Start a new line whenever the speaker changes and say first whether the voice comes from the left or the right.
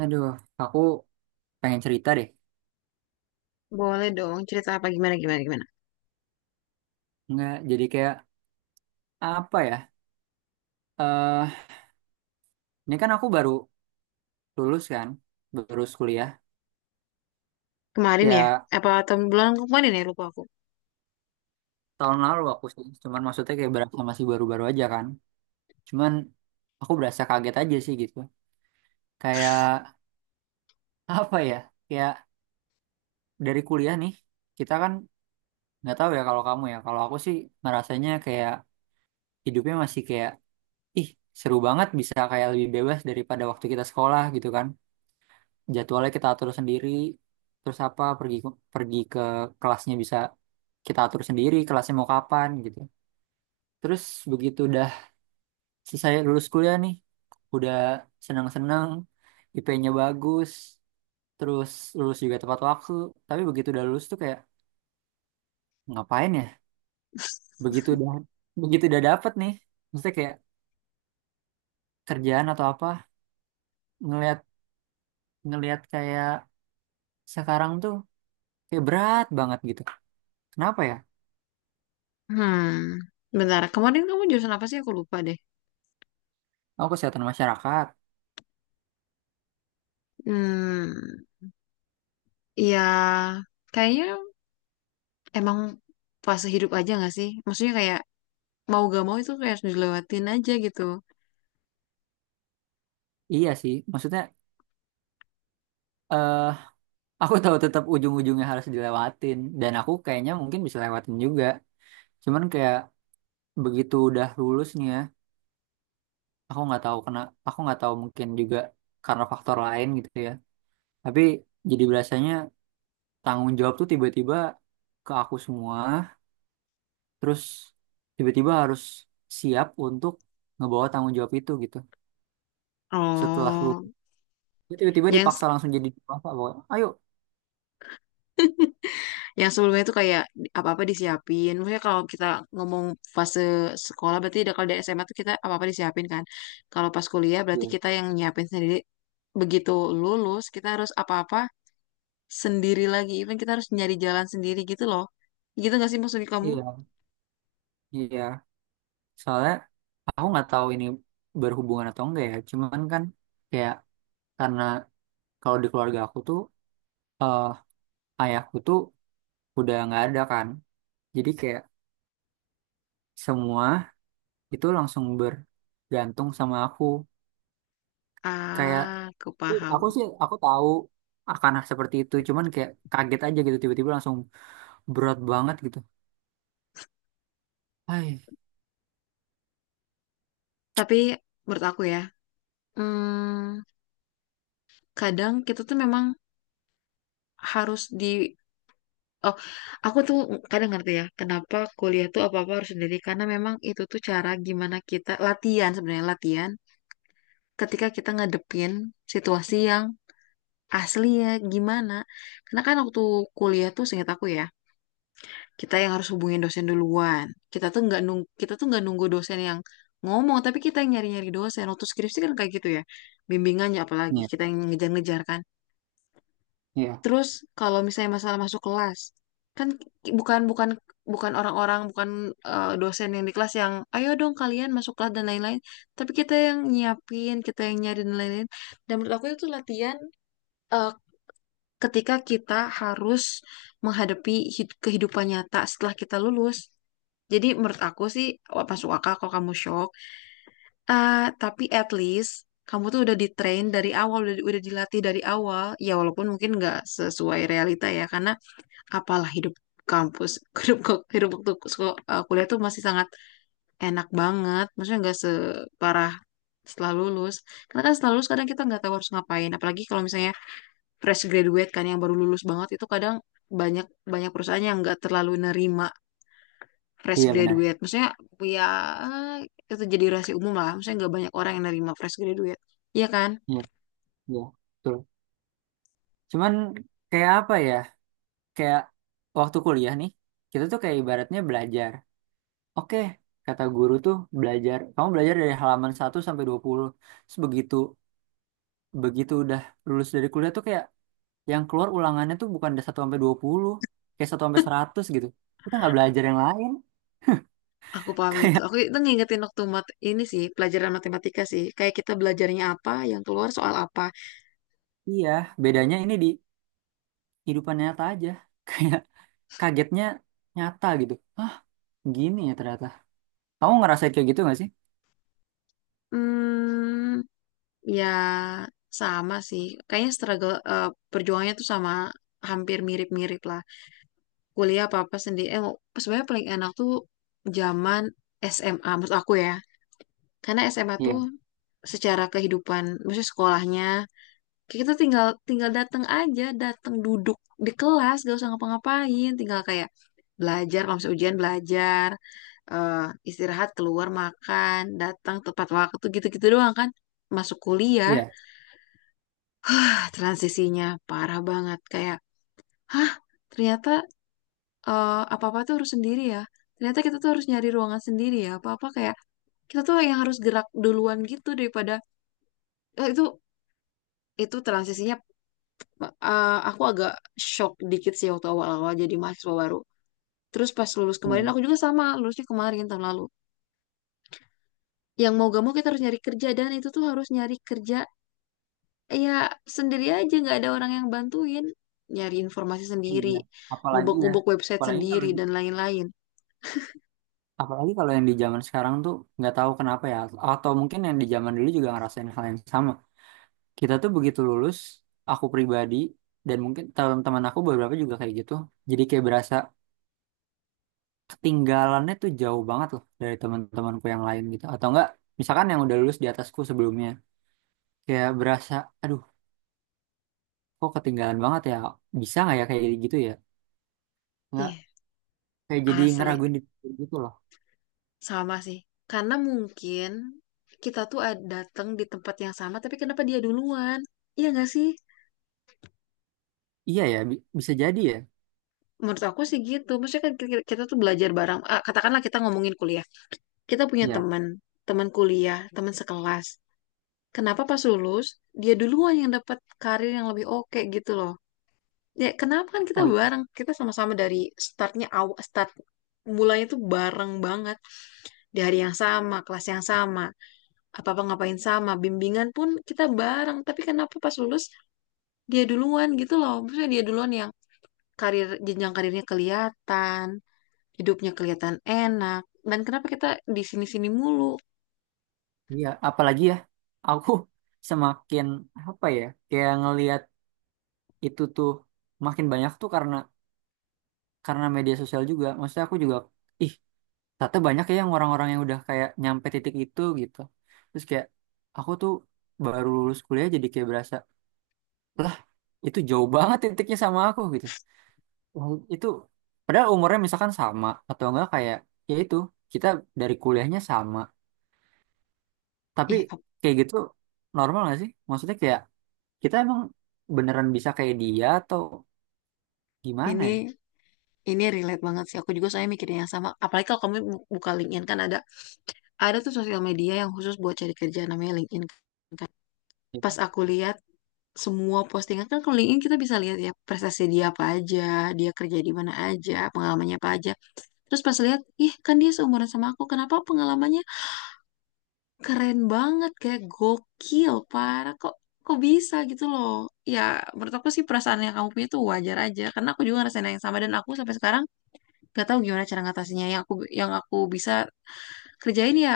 right: Aduh, aku pengen cerita deh.
left: Boleh dong, cerita apa gimana gimana gimana.
right: Nggak, jadi kayak apa ya? Eh, ini kan aku baru lulus kan, baru kuliah.
left: Kemarin ya?
right: Ya
left: Apa tahun bulan kemarin ya lupa aku.
right: tahun lalu aku sih, cuman maksudnya kayak berasa masih baru-baru aja kan. Cuman aku berasa kaget aja sih gitu. Kayak apa ya? Kayak dari kuliah nih, kita kan nggak tahu ya kalau kamu ya. Kalau aku sih ngerasanya kayak hidupnya masih kayak, ih seru banget bisa kayak lebih bebas daripada waktu kita sekolah gitu kan. Jadwalnya kita atur sendiri, terus apa pergi pergi ke kelasnya bisa kita atur sendiri, kelasnya mau kapan gitu. Terus begitu udah selesai lulus kuliah nih, udah senang-senang, IP-nya bagus, terus lulus juga tepat waktu. Tapi begitu udah lulus tuh kayak ngapain ya, begitu udah dapet nih, maksudnya kayak kerjaan atau apa. Ngelihat Ngelihat kayak sekarang tuh kayak berat banget gitu, kenapa ya?
left: Hmm, bentar. Kemarin kamu jurusan apa sih? Aku lupa deh.
right: Aku kesehatan masyarakat.
left: Hmm, ya kayaknya emang fase hidup aja gak sih? Maksudnya kayak mau gak mau itu kayak harus dilewatin aja gitu.
right: Iya sih, maksudnya eh aku tahu tetap ujung-ujungnya harus dilewatin dan aku kayaknya mungkin bisa lewatin juga. Cuman kayak begitu udah lulus nih ya, aku nggak tahu kena, aku nggak tahu mungkin juga karena faktor lain gitu ya. Tapi jadi biasanya tanggung jawab tuh tiba-tiba ke aku semua, terus tiba-tiba harus siap untuk ngebawa tanggung jawab itu gitu. Setelah lulus,
left: Oh,
right: tiba-tiba
left: yang
right: dipaksa langsung jadi apa? Ayo,
left: yang sebelumnya itu kayak apa-apa disiapin. Maksudnya kalau kita ngomong fase sekolah berarti udah kalau di SMA tuh kita apa-apa disiapin kan. Kalau pas kuliah berarti
right: iya,
left: kita yang nyiapin sendiri. Begitu lulus kita harus apa-apa sendiri lagi. Even kita harus nyari jalan sendiri gitu loh. Gitu gak sih maksudnya kamu?
right: iya, iya. Soalnya aku nggak tahu ini berhubungan atau enggak ya. Cuman kan kayak karena kalau di keluarga aku tuh eh ayahku tuh udah nggak ada kan. Jadi kayak semua itu langsung bergantung sama aku. Kayak
left: Ah, aku paham.
right: aku sih aku tahu akan seperti itu. Cuman kayak kaget aja gitu tiba-tiba langsung berat banget gitu. Hai.
left: Tapi menurut aku ya, hmm, kadang kita tuh memang harus di Oh, aku tuh kadang ngerti ya, kenapa kuliah tuh apa-apa harus sendiri. Karena memang itu tuh cara gimana kita latihan sebenarnya latihan ketika kita ngadepin situasi yang asli ya gimana. Karena kan waktu kuliah tuh seingat aku ya, kita yang harus hubungin dosen duluan. Kita tuh nggak nunggu dosen yang ngomong, tapi kita yang nyari-nyari dosen. Waktu skripsi kan kayak gitu ya, bimbingannya apalagi
right: Iya,
left: kita yang ngejar-ngejar kan.
right: iya,
left: Terus kalau misalnya masalah masuk kelas, kan ki- bukan bukan bukan orang-orang bukan dosen yang di kelas yang ayo dong kalian masuk kelas dan lain-lain, tapi kita yang nyiapin, kita yang nyari dan lain-lain. Dan menurut aku itu latihan eh, ketika kita harus menghadapi kehidupan nyata setelah kita lulus. Jadi menurut aku sih wah, masuk akal kalau kamu shock. Ah, tapi at least kamu tuh udah di-train dari awal, udah dilatih dari awal. Ya walaupun mungkin nggak sesuai realita ya, karena apalah hidup kampus hidup hidup waktu kuliah tuh masih sangat enak banget maksudnya nggak separah setelah lulus karena kan setelah lulus kadang kita nggak tahu harus ngapain apalagi kalau misalnya fresh graduate kan yang baru lulus banget itu kadang banyak banyak perusahaan yang nggak terlalu nerima fresh
right: iya benar.
left: graduate maksudnya ya itu jadi rahasia umum lah maksudnya nggak banyak orang yang nerima fresh graduate iya kan
right: Iya, iya. Betul. Cuman kayak apa ya? Kayak waktu kuliah nih, kita tuh kayak ibaratnya belajar. Oke, kata guru tuh belajar. Kamu belajar dari halaman satu sampai 20. Terus begitu begitu udah lulus dari kuliah tuh kayak yang keluar ulangannya tuh bukan dari satu sampai 20, kayak satu sampai 100 gitu. Kita nggak belajar yang lain.
left: aku paham itu
right: Kayak
left: aku itu ngingetin waktu mat ini sih pelajaran matematika sih kayak kita belajarnya apa yang keluar soal apa.
right: iya, bedanya ini di kehidupan nyata aja. Kayak kagetnya nyata gitu. Hah, gini ya ternyata. Kamu ngerasain kayak gitu nggak sih?
left: Hmm, ya sama sih. Kayaknya struggle perjuangannya tuh sama hampir mirip-mirip lah. Kuliah apa-apa sendiri. Eh, sebenarnya paling enak tuh zaman SMA menurut aku ya. Karena SMA tuh
right: Iya.
left: secara kehidupan, maksudnya sekolahnya kita tinggal tinggal datang aja datang duduk di kelas gak usah ngapa-ngapain tinggal kayak belajar kalau misalnya ujian belajar, eh, istirahat keluar makan datang tepat waktu gitu-gitu doang kan masuk kuliah
right: Iya.
left: ah, transisinya parah banget kayak hah ternyata eh, apa-apa tuh harus sendiri ya ternyata kita tuh harus nyari ruangan sendiri ya apa-apa kayak kita tuh yang harus gerak duluan gitu daripada eh, itu transisinya aku agak shock dikit sih waktu awal-awal jadi mahasiswa baru. Terus pas lulus kemarin,
right: Hmm.
left: aku juga sama, lulusnya kemarin tahun lalu. Yang mau gak mau kita harus nyari kerja, dan itu tuh harus nyari kerja ya sendiri aja, nggak ada orang yang bantuin. Nyari informasi sendiri,
right: Iya. Apalagi ya.
left: ngubek-ngubek website
right: Apalagi kalau
left: sendiri,
right: di
left: dan lain-lain.
right: Apalagi kalau yang di zaman sekarang tuh nggak tahu kenapa ya, atau mungkin yang di zaman dulu juga ngerasain hal yang sama. Kita tuh begitu lulus, aku pribadi dan mungkin teman-teman aku beberapa juga kayak gitu. Jadi kayak berasa ketinggalannya tuh jauh banget loh dari teman-temanku yang lain gitu. Atau enggak, misalkan yang udah lulus di atasku sebelumnya, kayak berasa, aduh, kok ketinggalan banget ya? Bisa nggak ya kayak gitu ya? Nggak,
left: Ih,
right: kayak jadi
left: asli.
right: ngeraguin diri gitu loh.
left: Sama sih. Karena mungkin kita tuh datang di tempat yang sama, tapi kenapa dia duluan? Iya nggak sih?
right: Iya ya, bi- bisa jadi ya.
left: Menurut aku sih gitu. Maksudnya kan kita tuh belajar bareng. Ah, katakanlah kita ngomongin kuliah. Kita punya
right: Iya.
left: teman, teman kuliah, teman sekelas. Kenapa pas lulus, dia duluan yang dapat karir yang lebih oke gitu loh. Ya, kenapa kan kita
right: Oh.
left: bareng, kita sama-sama dari startnya awal, start mulanya tuh bareng banget. Di hari yang sama, kelas yang sama, apa-apa ngapain sama, bimbingan pun kita bareng. Tapi kenapa pas lulus, dia duluan gitu loh. Maksudnya dia duluan yang karir, jenjang karirnya kelihatan, hidupnya kelihatan enak. Dan kenapa kita di sini-sini mulu?
right: Iya, apalagi ya, aku semakin apa ya, kayak ngelihat itu tuh makin banyak tuh karena media sosial juga. Maksudnya aku juga, ih, ternyata banyak ya yang orang-orang yang udah kayak nyampe titik itu gitu. Terus kayak aku tuh baru lulus kuliah jadi kayak berasa, lah itu jauh banget titiknya sama aku gitu. Wah, itu padahal umurnya misalkan sama atau enggak kayak ya itu kita dari kuliahnya sama, tapi
left: Ih, ap-
right: kayak gitu normal nggak sih? Maksudnya kayak kita emang beneran bisa kayak dia atau gimana
left: ini
right: ya?
left: ini relate banget sih. Aku juga mikirin yang sama. Apalagi kalau kamu buka LinkedIn kan ada tuh sosial media yang khusus buat cari kerja namanya LinkedIn kan. Pas
right: Ya.
left: aku lihat semua postingan kan kalau LinkedIn kita bisa lihat ya prestasi dia apa aja, dia kerja di mana aja, pengalamannya apa aja. Terus pas lihat, ih kan dia seumuran sama aku, kenapa pengalamannya keren banget kayak gokil parah kok kok bisa gitu loh. Ya menurut aku sih perasaan yang kamu punya tuh wajar aja karena aku juga ngerasain yang sama dan aku sampai sekarang gak tahu gimana cara ngatasinya yang aku bisa kerjain ya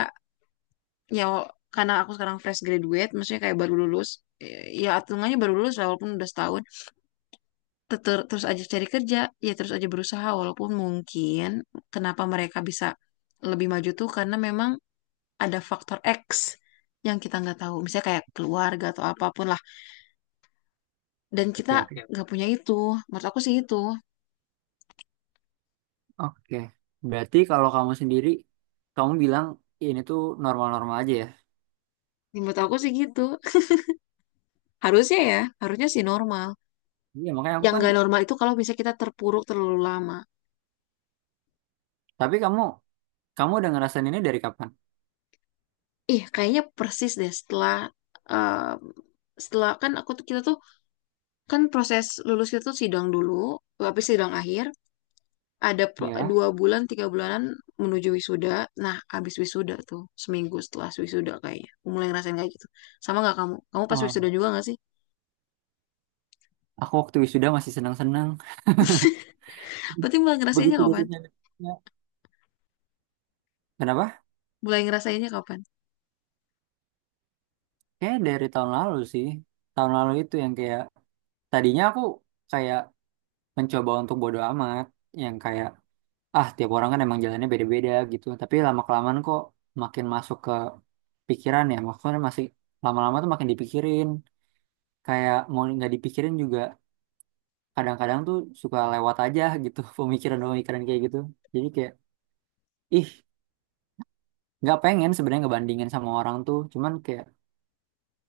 left: ya karena aku sekarang fresh graduate maksudnya kayak baru lulus eh, ya hitungannya baru lulus lah, walaupun udah setahun. Terus aja cari kerja ya terus aja berusaha walaupun mungkin kenapa mereka bisa lebih maju tuh karena memang ada faktor X yang kita nggak tahu misalnya kayak keluarga atau apapun lah dan kita
right: Oke, oke.
left: nggak punya itu menurut aku sih itu
right: Oke. Berarti kalau kamu sendiri, kamu bilang ini tuh normal-normal aja ya?
left: menurut aku sih gitu harusnya ya harusnya sih normal
right: Iya, makanya aku
left: yang
right: kan,
left: nggak normal itu kalau misalnya kita terpuruk terlalu lama.
right: tapi kamu kamu udah ngerasain ini dari kapan?
left: Ih, kayaknya persis deh setelah um, setelah kan aku tuh kita tuh kan proses lulus kita tuh sidang dulu, habis sidang akhir ada
right: Ya.
left: dua bulan tiga bulanan menuju wisuda. Nah, habis wisuda tuh seminggu setelah wisuda kayaknya. Aku mulai ngerasain kayak gitu. Sama nggak kamu? Kamu pas
right: Wah,
left: wisuda juga nggak sih?
right: aku waktu wisuda masih senang-senang.
left: Berarti mulai ngerasainnya
right: Begitu
left: kapan?
right: dosennya. Ya. Kenapa?
left: Mulai ngerasainnya kapan?
right: Kayak dari tahun lalu sih. Tahun lalu itu yang kayak, tadinya aku kayak mencoba untuk bodo amat. Yang kayak ah tiap orang kan emang jalannya beda-beda gitu tapi lama kelamaan kok makin masuk ke pikiran ya, maksudnya masih lama-lama tuh makin dipikirin, kayak mau nggak dipikirin juga kadang-kadang tuh suka lewat aja gitu pemikiran-pemikiran kayak gitu. Jadi kayak ih, nggak pengen sebenarnya ngebandingin sama orang tuh cuman kayak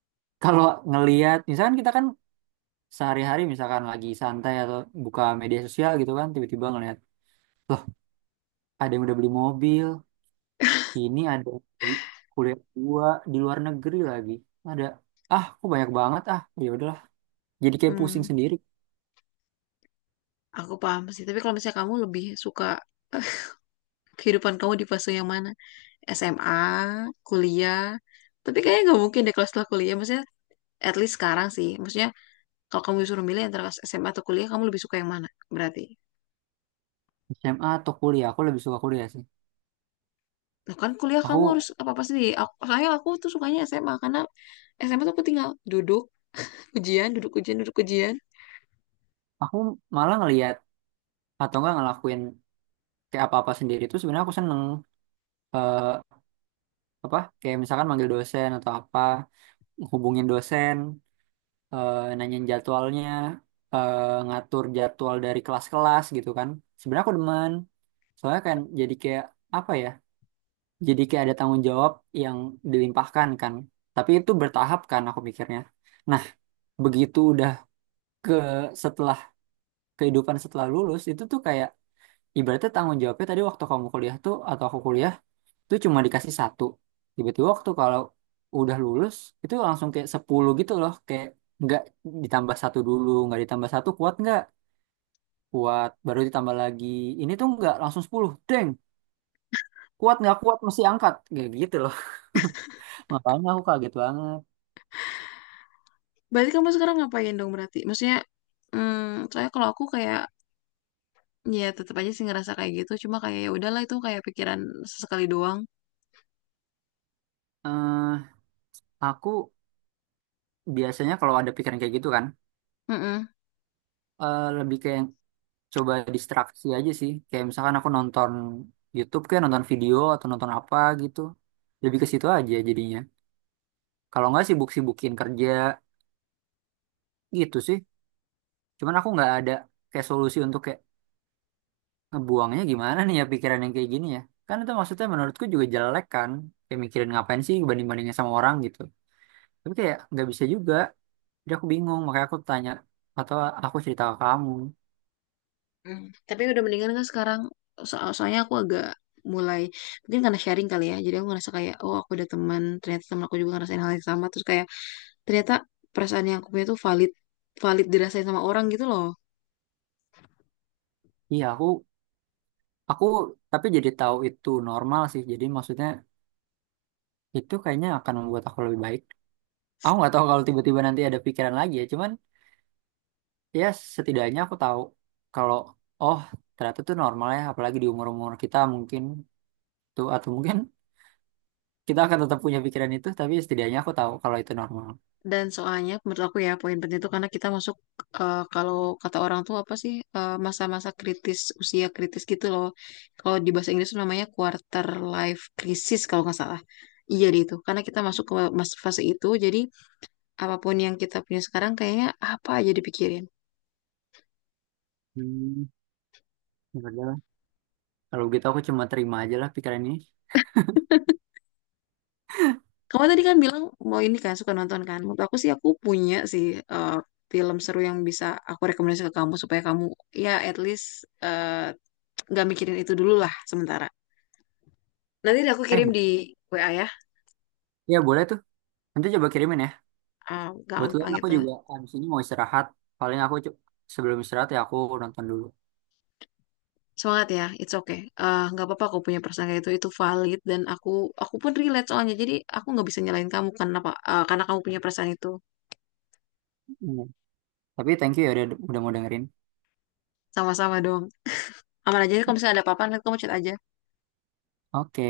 right: kalau ngelihat misalkan kita kan sehari-hari misalkan lagi santai atau buka media sosial gitu kan tiba-tiba ngelihat loh ada yang udah beli mobil. Ini ada di kuliah gua di luar negeri lagi. Ada, ah, kok banyak banget ah. Ya udahlah. Jadi kayak pusing
left: Hmm,
right: sendiri.
left: aku paham sih. Tapi kalau misalnya kamu lebih suka kehidupan kamu di fase yang mana? SMA, kuliah. Tapi kayaknya nggak mungkin deh kalau setelah kuliah. Maksudnya at least sekarang sih. Maksudnya kalau kamu disuruh milih antara SMA atau kuliah, kamu lebih suka yang mana? Berarti.
right: SMA atau kuliah, aku lebih suka kuliah sih.
left: Nah kan kuliah kamu harus
right: Aku
left: apa-apa sendiri. Aku, soalnya aku tuh sukanya SMA karena SMA tuh aku tinggal duduk, ujian, duduk ujian, duduk ujian.
right: aku malah ngelihat atau enggak ngelakuin kayak apa-apa sendiri itu sebenarnya aku seneng, eh apa kayak misalkan manggil dosen atau apa, hubungin dosen, eh nanyain jadwalnya, eh ngatur jadwal dari kelas-kelas gitu kan. Sebenarnya aku demen. Soalnya kan jadi kayak apa ya? Jadi kayak ada tanggung jawab yang dilimpahkan kan. Tapi itu bertahap kan aku mikirnya. Nah, begitu udah ke setelah kehidupan setelah lulus itu tuh kayak ibaratnya tanggung jawabnya tadi waktu kamu kuliah tuh atau aku kuliah tuh cuma dikasih satu. Tiba-tiba waktu kalau udah lulus itu langsung kayak 10 gitu loh, kayak nggak ditambah satu dulu, nggak ditambah satu kuat nggak kuat baru ditambah lagi, ini tuh nggak langsung 10. Deng, kuat nggak kuat mesti angkat kayak gitu loh. Makanya aku kaget banget.
left: Berarti kamu sekarang ngapain dong berarti? Maksudnya, hmm, soalnya kalau aku kayak ya tetap aja sih ngerasa kayak gitu. Cuma kayak ya udahlah itu kayak pikiran sesekali doang.
right: Eh aku biasanya kalau ada pikiran kayak gitu kan,
left: Mm-mm.
right: eh, lebih kayak coba distraksi aja sih. Kayak misalkan aku nonton YouTube, kayak nonton video atau nonton apa gitu. Lebih ke situ aja jadinya. Kalau nggak sibuk-sibukin kerja gitu sih. Cuman aku nggak ada kayak solusi untuk kayak ngebuangnya gimana nih ya pikiran yang kayak gini ya. Kan itu maksudnya menurutku juga jelek kan. Kayak mikirin ngapain sih banding-bandingnya sama orang gitu. Tapi kayak nggak bisa juga. Jadi aku bingung, makanya aku tanya atau aku cerita ke kamu.
left: Hmm, tapi udah mendingan kan sekarang so soalnya aku agak mulai mungkin karena sharing kali ya jadi aku ngerasa kayak oh aku ada teman ternyata teman aku juga ngerasain hal yang sama terus kayak ternyata perasaan yang aku punya tuh valid valid dirasain sama orang gitu loh
right: Iya, aku Aku tapi jadi tahu itu normal sih. Jadi maksudnya itu kayaknya akan membuat aku lebih baik. Aku nggak tahu kalau tiba-tiba nanti ada pikiran lagi ya. Cuman ya setidaknya aku tahu kalau oh ternyata itu normal ya. Apalagi di umur-umur kita mungkin tuh atau mungkin kita akan tetap punya pikiran itu. Tapi setidaknya aku tahu kalau itu normal.
left: dan soalnya menurut aku ya poin penting itu karena kita masuk kalau kata orang tuh apa sih masa-masa kritis usia kritis gitu loh kalau di bahasa Inggris tuh namanya quarter life crisis kalau nggak salah iya deh itu karena kita masuk ke fase itu jadi apapun yang kita punya sekarang kayaknya apa aja dipikirin.
right: Hmm, ya udah lah. Kalau gitu aku cuma terima aja lah pikiran ini.
left: Kamu tadi kan bilang mau ini kan suka nonton kan. Menurut aku sih aku punya sih eh, film seru yang bisa aku rekomendasi ke kamu supaya kamu ya at least eh, nggak mikirin itu dulu lah sementara. Nanti deh aku
right: Eh,
left: kirim
right: bo-
left: di WA ya.
right: ya boleh tuh. Nanti coba kirimin ya.
left: Eh,
right: Kebetulan
left: gampang
right: aku
left: itu.
right: juga abis ini mau istirahat. Paling aku cu- sebelum istirahat ya aku nonton dulu.
left: Semangat ya, it's okay. Eh, nggak apa-apa aku punya perasaan kayak itu valid dan aku pun relate soalnya. Jadi aku nggak bisa nyalain kamu karena apa? Eh, karena kamu punya perasaan itu.
right: Tapi thank you ya udah mau dengerin.
left: Sama-sama dong. Aman aja nih, kalau misalnya ada apa-apa nanti kamu chat aja.
right: Oke,